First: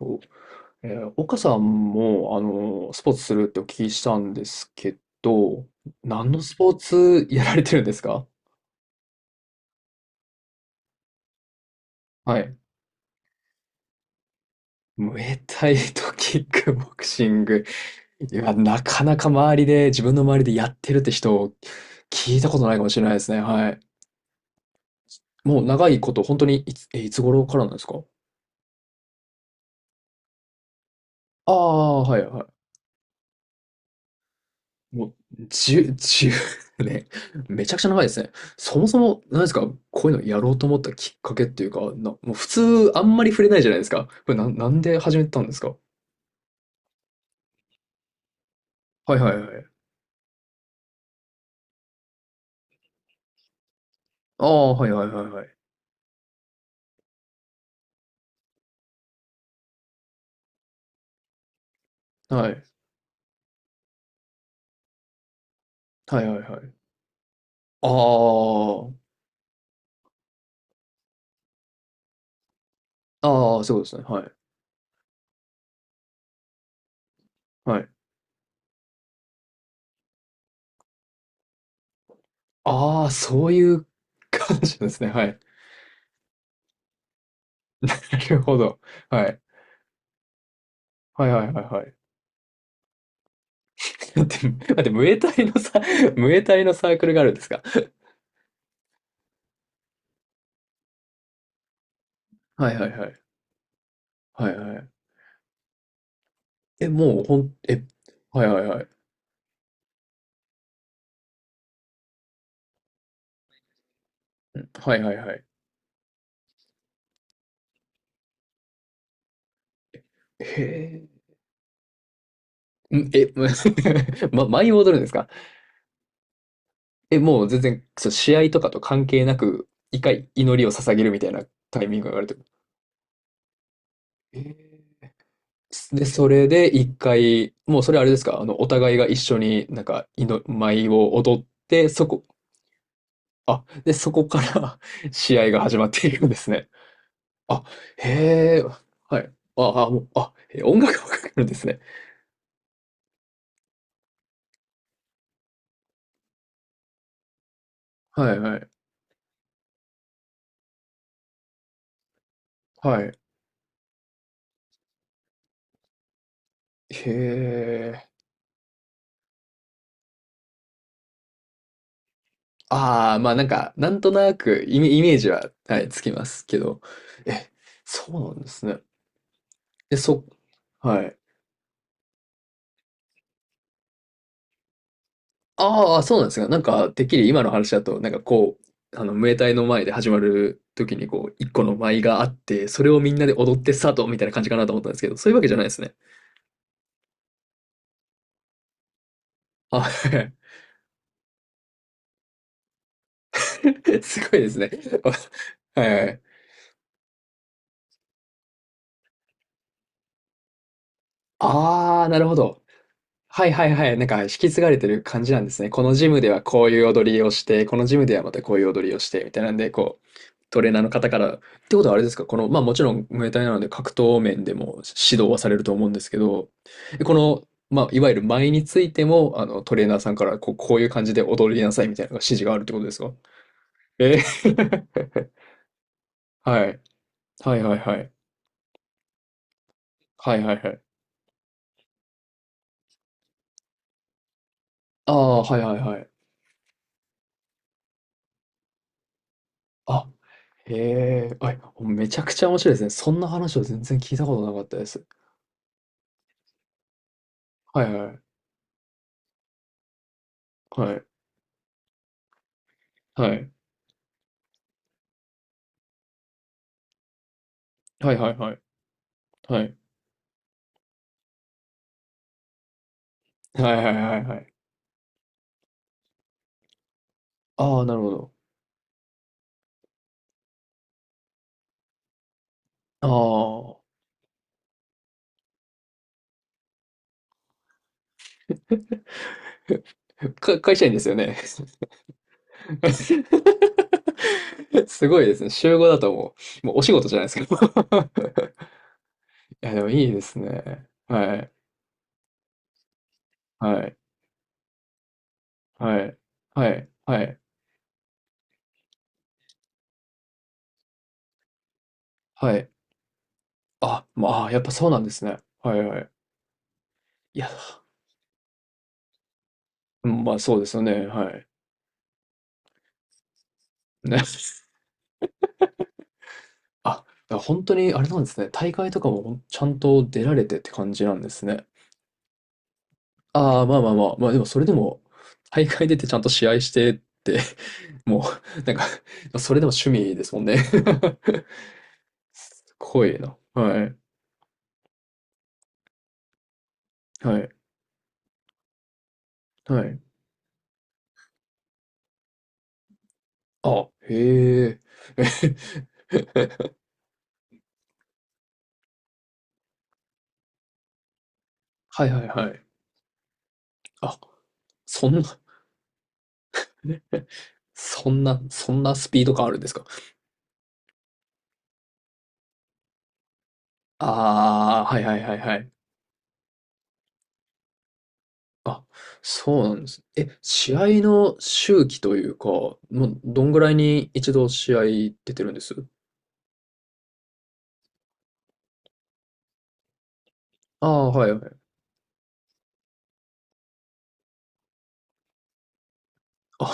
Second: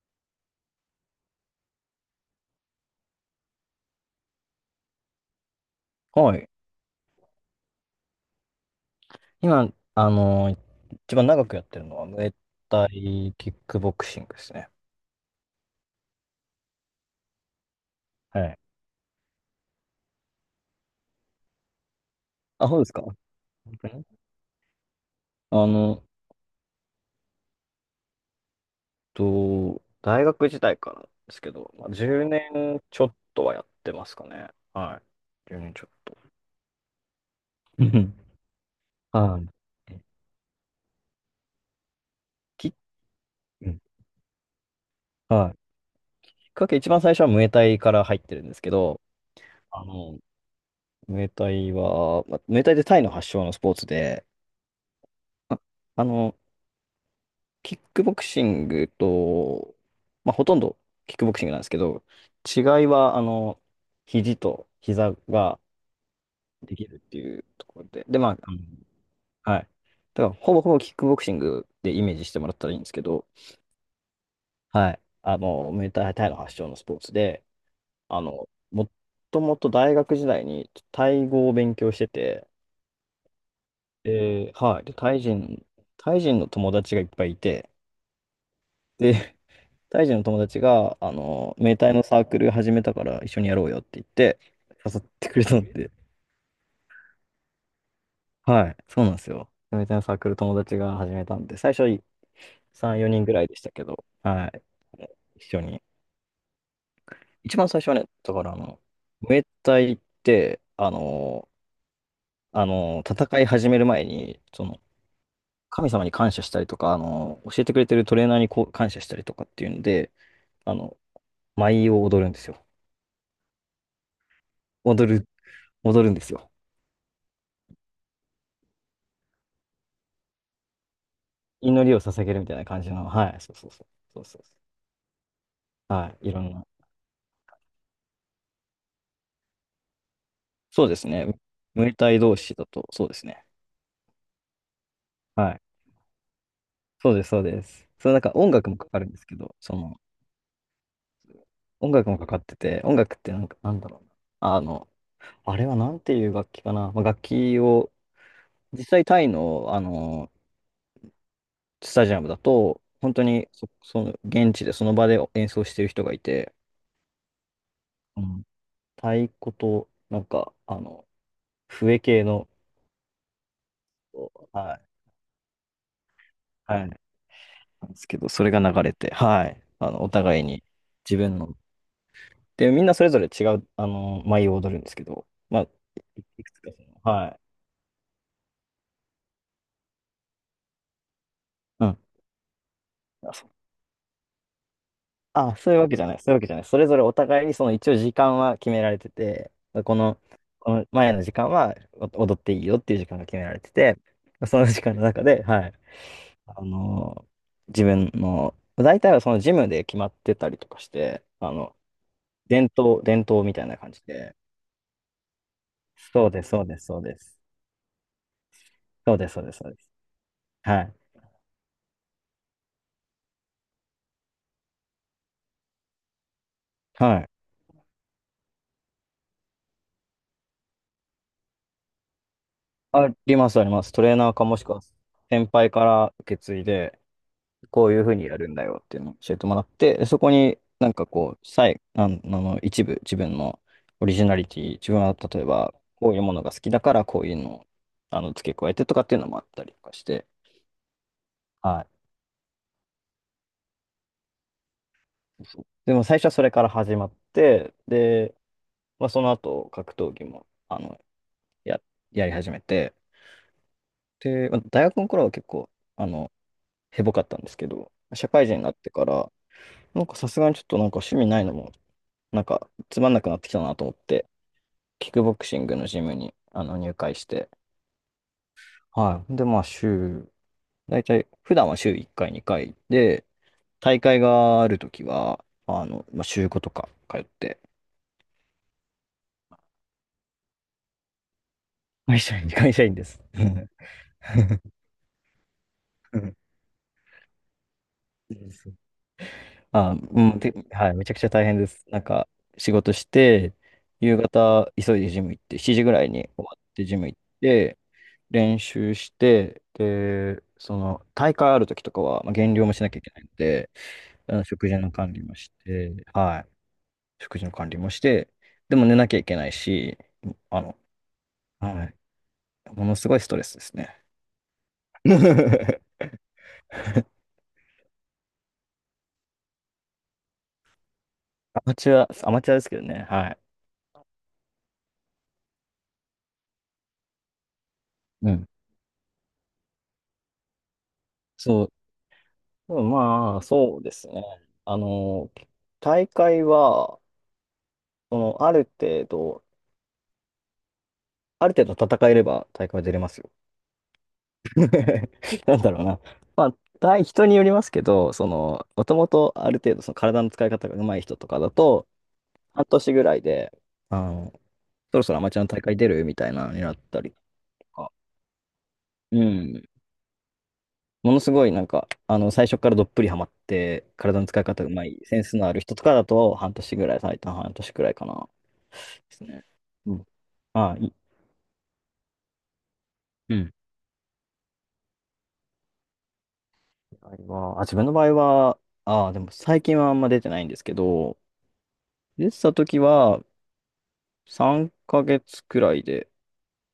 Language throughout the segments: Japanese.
お、岡さんも、あのスポーツするってお聞きしたんですけど、何はのい。スポーツやられてるんですか？今、一番長くやってるのは、ムエはい。タイキックボクシングですね。ムエタイとキックボクシング。いはや、い。なかなか周りで、自分の周りでやってるって人、聞いたことあ、ないそうかでもすしか。れない本ですね。はい。当にもうあ長いの、こと、本当にいつ頃からなんですか？大学時代からですけあど、まあ、あー、は10い、はい。年ちょっとはやってますかね。はもう、い。1年ちょっ10、と。年 ね。めちゃくうちゃ長いでん。すね。そもそも、は何ですか、い。こういうのやろうと思ったきっかけっていうか、もう普き、通あんまり触れないじうゃないんですか。これな、なんで始めたんではすか？い。きっかけ、一番最初はムエタイから入ってるんですけど、はいはいはい。あの、ムエタイは、まあ、ムエタイってタイの発祥のスポーツで、ああ、はいはいはいはい。あ、あの、キックボクシングと、まあ、ほとんどキックボクシングなんですけど、は違い。いは、肘と膝がはいはいはい。できるっていうところで、で、まあ、あはい。だから、ほぼほぼキックボクシングでイメージしてもらったらいいんですけど、あ、ああ、そういうことですね。はい。はい。ムエタイタイの発祥のスポーツで、はい。もともと大学時代にタイ語を勉強してて、ああ、そういうで、感じはい。でで、すね。はい。タイ人の友達がいっぱいいて、なるほど。はで、い。タイ人の友達が、はいはいはい明は太い。のサークル始めたから一緒にやろうよって言っ だって、て、だって、誘っムエタてくイれのたんさ、で。ムエタイのサークルがあるんですか？はい、そうなんですよ。明太のサークル友達が始めたんで、最初ははいはい3、はい。4人ぐらいでしたけど、ははいい、はいはい。一緒に。え、もうほん、一番最え、初はね、だかはいらはいはい。明太って、戦い始める前に、その、はいはいはい。神様に感謝したりとか、教えてくれてるトレーナーにこう感謝したりとかっていうんで、へあの、舞を踊るんですよ。え。んえ、ま、舞い戻るんで踊すか？る、踊るんですよ。え、もう全然、そう、試合とかと関係なく、一回祈りを捧げるみたいなタ祈イりミンをグがある捧ってげるこみたいな感じの、はい、そうそうそう。そうと。そへうそえ。う。で、はそい、いろれんな。で一回、もうそれあれですか、あの、お互いが一緒になんか、祈そ舞うですをね。踊っムて、エそタイこ、同士だと、そうですね。あ、で、そこから 試合はがい。始まっているんですね。そうです、そうであ、す。そのなんか音へえ、楽もかかるんではすい。けど、そあ、あ、もの、う、あ、え音楽わかるんですね。音楽もかかってて、音楽ってなんか、なんだろうな。あの、あれはなんていう楽器かな。まあ、楽器を、はいはい。実際タイの、スタジアムだと、は本い。当にその、現地でその場で演奏してる人がいて、へえ。うん、太鼓と、なんか、笛系の、ああ、まあなんか、なんとなくはい。イメージは、はい、つきますけはど。いなえ、んですそけど、うなんそでれがすね。流れて、はい。え、おそ、互いにはい。自分の。で、みんなそれぞれ違う、舞を踊るんですけど、まあ、ああ、そうなんですいが、くなつんかそか、の、てっきりはい。今の話だと、なんかこう、あの、ムエタイの前で始まる時に、こう、一個のうん。舞があって、それをみんなであ、そ踊ってスタートみたいな感じかなと思ったんですけど、そういうわけじゃないでそういすうわね。けじゃない、そういうわけじゃない。それぞれお互いに、その一応時間は決められてて、あ、こはの、い。 この前の時間はお踊っていいよっていう時間が決められてて、すごいですそのね。時間 の中で、はい。はいはい。あの、自分の、大体はそのジムで決まってたりとかして、ああ、なるほど。伝統はいみたはいいなは感い。じなんか引で、き継がれてる感じなんですね。このジムそでうはです、そこううでいうす、そう踊でりをす。して、このジムではまたこういう踊りをしそうて、でみす、たそいうなでんす、そで、うです。こう、トレーナはーのい。方から、ってことはあれですか、この、まあもちろんムエタイなので格闘面でも指導はされると思うんですけど、こはい。の、まあいわゆる舞についても、あの、トレーナーさんからこう、こういう感じで踊りなさいみたいな指示があるってことですあか？ります、あります。トレーえナーかもしくはー。 先輩から受け 継いはい。で、はいはいこはういうふい。うにやるんだよっていうのを教えてもらって、でそこはいはにいはい。なんかこう、あの一部、自分のオリジナリティ、自分あは例あ、えはいばはいはこい。ういうものが好きだからこういうのを付け加えてとかっていうのもあったりとかしあ、て、へえ、あ、はめちゃくちゃ面白いですね。そんな話を全然聞いたことなかったです。い。そうでも最初はそれから始まって、はいはい。で、まあ、その後格闘技もはい。や、やり始めて、で、まあ大学の頃は結構、あの、へぼかったんですけど、はい社はい会は人い。になってから、はい。なんかさすがにちょっとなんか趣味ないのも、なんかつまんなくなってきたはないとは思いっはいはいて、はい。キックボクシングのジムに入会して、ああ、なるほど。はい。で、まあ大体、普段は週1回、2回あで、大会があるときは、まあ、週5とか通って、あ。か、会社員ですよね？会社員、会社員です。すごいですね。週5だとうんもうお仕事じゃないですか。いや、でもいいでうすん、で、ね。はい、めちゃくちゃは大い。変です。なんか、仕事して、はい。夕方、急いでジム行って、7時ぐはらいい。に終わはってい。ジム行っはい。て、練習して、で、その、大会ある時とかは、まあ、減は量い。もしなきゃいけないので、あ、まあ、やっ食ぱ事そうのなんで管理すもね。しはいて、はい。はい、い食事や、の管理もして、でも寝なきゃいけないし、うん、まあそうあですの、よね。はい。はい、ものすごいストレスですね。ね。あ、だから本当にあれなんですね。大会とかもちゃんと出られてって感じなんですね。アマチュアですけどね、はい。ああ、まあまあまあ、まあでもそれでも、大会出てちゃんと試合してって もうん。う、なんか、それでも趣味ですもんね。 すそう、うんごいな。まあ、そうはでい。すね。あの、大会は、はい。その、はい。ある程度戦えれば大会は出れますよ。 あ、へえ。なんだろうな。まあ、対人によりますけど、その、もともとある程度その体の使い方が上手い人とかだと、はいはいはい。半年ぐらいで、ああ、の、そろそんそろな、アマチュアの大会出るみたいなのになったりとか、そんなスピうード感あるんん。ですか。ものすごいなんか、最初からどっぷりハマって、体の使い方がああ上手ー、はいい、はセいンはスいのあはるい。人とかだと、半年ぐらい、最短半年くらいかな。あ、ですね。そうなんでうす。ん。え、あ試あ、合の周期というか、もううどん。んぐらいに一度試合出てるんです？場合はあ、自分の場合は、ああ、でも最近はあんま出てないんですけああー、ど、はいはい。出てた時は、3ヶ月くらいであ、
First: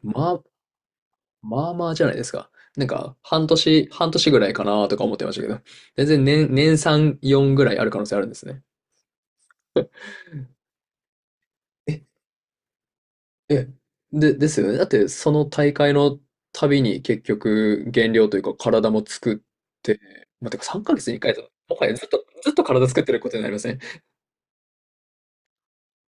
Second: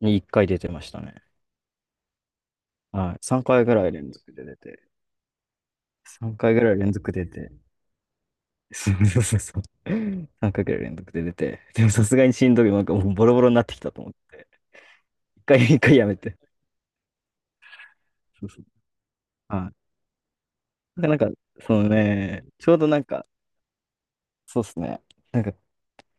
1まあ、回出てましたね。まあまあじゃないですか。なんはか、い。3回ぐらい連半年続ぐでらい出かて。なとか思ってましたけど、全然3回ぐらい年連続3、で出て。4ぐらいある可能性あるんですね。そうそうそうそう。3回ぐらい連続で出て。でもえ、さすがにしんどい。なんかもうボロボロになっえ、てきたと思っで、て。ですよね。だって、そ1の回、大一会回やめのて。たびに結局、減量というそうかそう。体も作っはて、まあ、てか3ヶい。月になん1か、なん回かだ。そもはのやね、ずっとちょう体どな作っんてるか、ことになりません、ね。そうっすね。なんか、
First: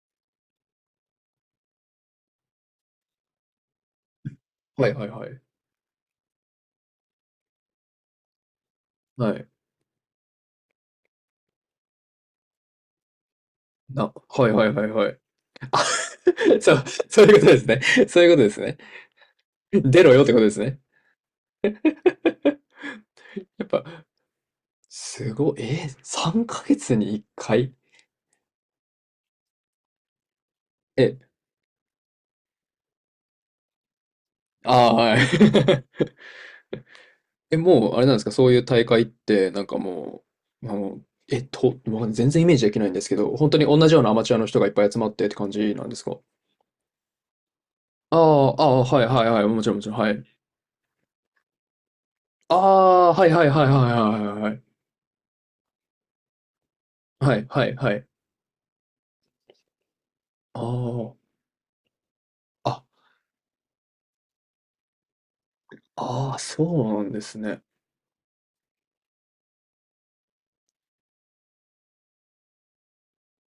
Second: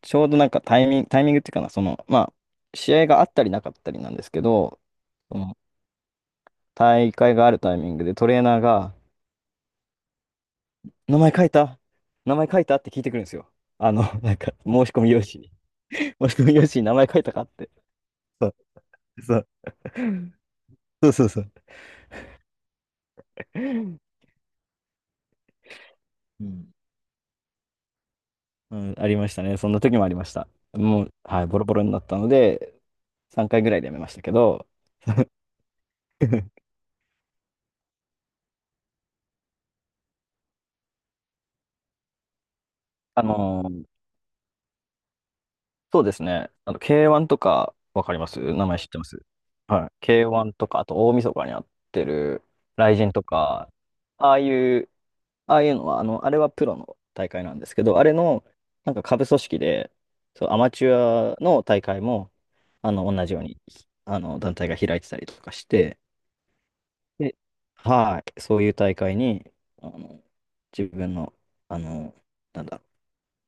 ちょうどなんかタイミングっていうかな、その、まあ、試合があったりなかったりなんですけど、はいはいはそい。の大会があるタイミングでトレーナーが、はい。名前書いた名前書いたって聞いてくるんですよ。な、なんはいか、はいは申いし込はみい。用紙に。あ、申し込み 用そ紙にう、名前書いそういたうこかとっですて。ね。そういうことそでう、すね。そう。出ろよってことですね。そうそうそう。やっぱ、うすごい。えー、3ん、ヶ月に1回。うん、ありましたね。そんな時もありました。もう、え、はい、ボロボロになったので、3回ぐらいでやめましたけど、ああ、はい。え、もう、あれなんですか、そういう大会って、なんかもう、まあの、えっと、わかん全然イメージできないんですけあど、本当のにー同じようなアマチュアの人がいっぱい集まってって感じなんでそすうでか？すね。K1 とか、わかあります、あ、あ名前あ、知ってはまいはす。いはい、もちろんもはちい。ろん、はい。K1 とか、あと大晦日にやってる、あ雷あ、神とはいはいはいか、はいはいあはあいはいい。うああいうのは、あれはプロの大は会いなんではいすけはど、あい。れの、なんか下部組織で、そう、アあマチュアの大会も、あ、あ、同じように、団体が開いてたりとかして、ああ、そうなんでで、すね。はい、そういう大会に、あの、自分の、あの、なんだろ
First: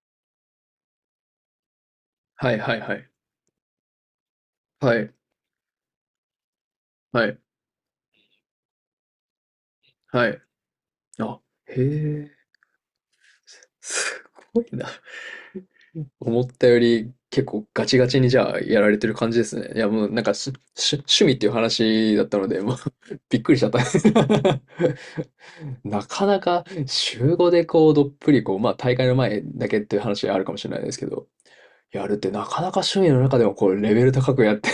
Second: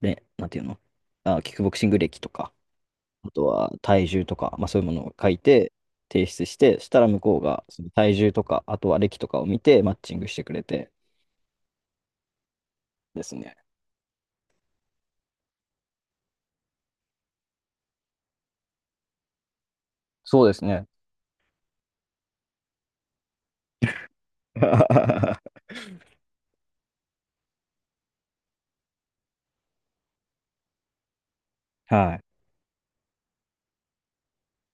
う、ね、なんていうの、あ、キックボクシング歴とはか、いはいはい。あとは体重とか、まあそういうもはのい、を書いて、提出して、したら向はこい、うが、その体重とか、あとは歴とかを見て、マッチングはしい。てくれてあ、へえ、ですね。すごいな。思ったより結構ガチガチにじゃあやられてる感じですね。いやもうなんかそうですね。し趣味っていう話だったので、もう びっくりしちゃった。なかなか週5でこうどっぷりこう、まあ大会の前だけっていう話あるかもしれないですけど、やるっはてなかなか趣味の中でもこうレベル高くやって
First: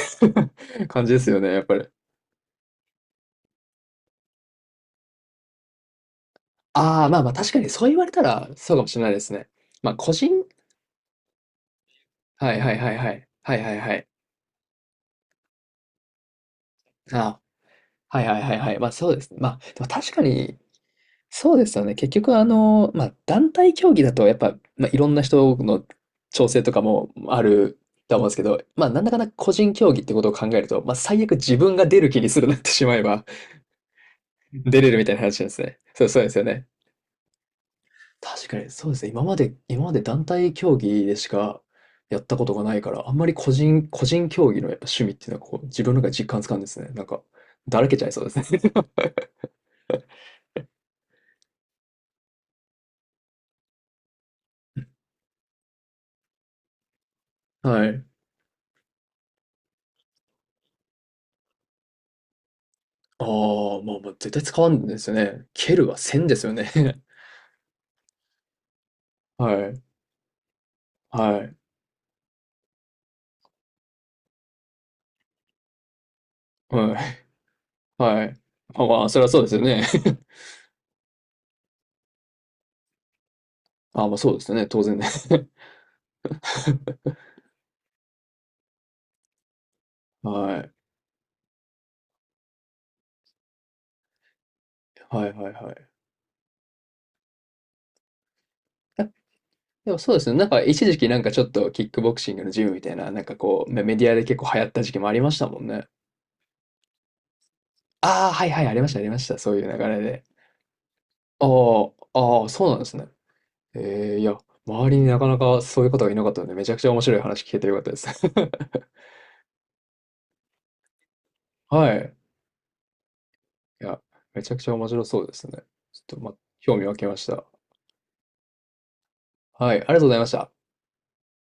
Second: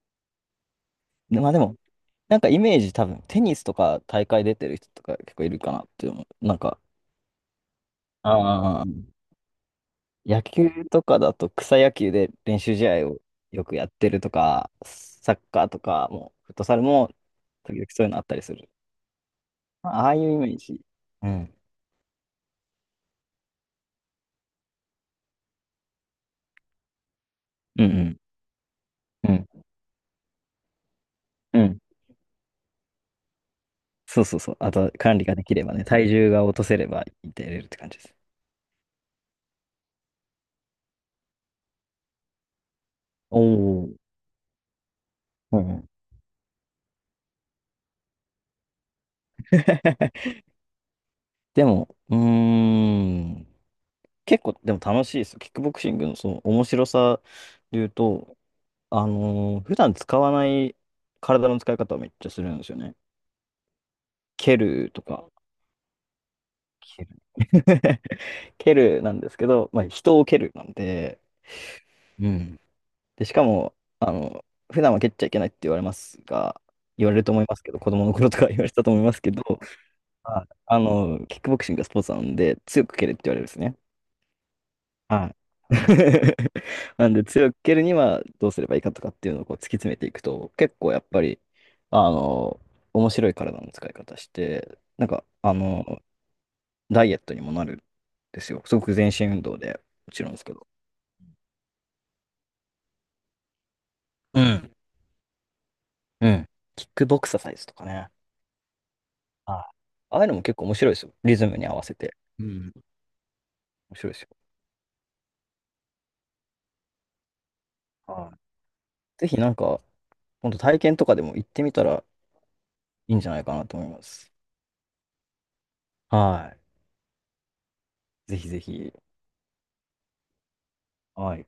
る 感じですい。よでまあね、でやっぱも、り。なんかイメージ多分、テニスとか大会出てる人とか結構いるかなって思う。なんか、ああ、まあまあ確かにそう言われたらそうあかあ、もしれないですね。まあ個人野球とかだと草野球ではい練は習い試はい合はをい。はいよはくいやっはい。てるとか、サッカーとかも、フットサルも、ああ時々そういうのあはっいたはいりすはいる。はい。まあそうですね。まあでもまああ確あいかうイメーに、ジ。うそん。うですよね。結局あの、まあ団体競技だとやっぱ、まあ、いろんな人の調整とかもあるうんうとん。思うんですけど、まあなんだかんだうん。個人競技ってことを考えると、まあ最悪自う分ん。が出る気にするなってしまえばそうそうそう。あ出れと、るみたい管な理が話でなんできすればね。ね、そう、体そうで重すよが落とね。せれば出れるって感じです。確かにそうですね。今まで団体競技でしかやったことがないから、あんまりおお。個人競技のやっぱ趣味っていうのはうこうんう自ん。 分の中で実感つかんですね。なんか、だらけちゃいそうですね。でも、うーん。結構でも楽しいですよ。キックボクシングのその面白さでは言うい。と、普段使わない体の使い方をめっちゃするんですよね。ああ、まあまあ、絶対蹴使わんるでとすよか。ね。蹴るはせんですよね。蹴る。 蹴るなんですけはど、まい。あ人を蹴るなんで、はい。うん。で、しかも、普段は蹴っちゃいけないって言われますが、は言われるい。と思いますけど、子供のは頃とい。か言われてたあ、と思いまあ、まそすれはけそど、うですよね。キックボクシングがスポーツなので、強く蹴れって言われるんですね。あ、まあ、そうですよね、当然ね。はい。なんで強く蹴るにはどうすればいいかとかっていうのをこう突き詰めていくと、はい。結構やっぱりあの面白い体の使い方して、なんかはいはいはい。ダイエットにもなるんですよ、すごくえ、全身運動で。でもそもうでちろすんね、ですなんけかど、一時期なんかちょっとキックボクシングのジムみたいな、なんかこう、メメディアで結う構流行っん、た時期もありましたもんね。うん、キックボクササイズとかね。ああ、はいはい、ありましたありました。そういうはい。流れああで。いうのも結構面白いですよ、リあズムに合わせて。あ、あうあ、そうん。なんですね。面白いええ、ですいよ。や、周りになかなかそういう方がいなかったので、めちゃくちゃ面白い話聞けてよかったです。はい。ぜひなんか本当、体験とかでも行って みたはらい。いいんじゃないかなとい思いや、ます。めちゃくちゃ面白そうですね。ちょっと、ま、は興味湧きました。い。ぜひぜひ。はい、ありがとうございました。はい。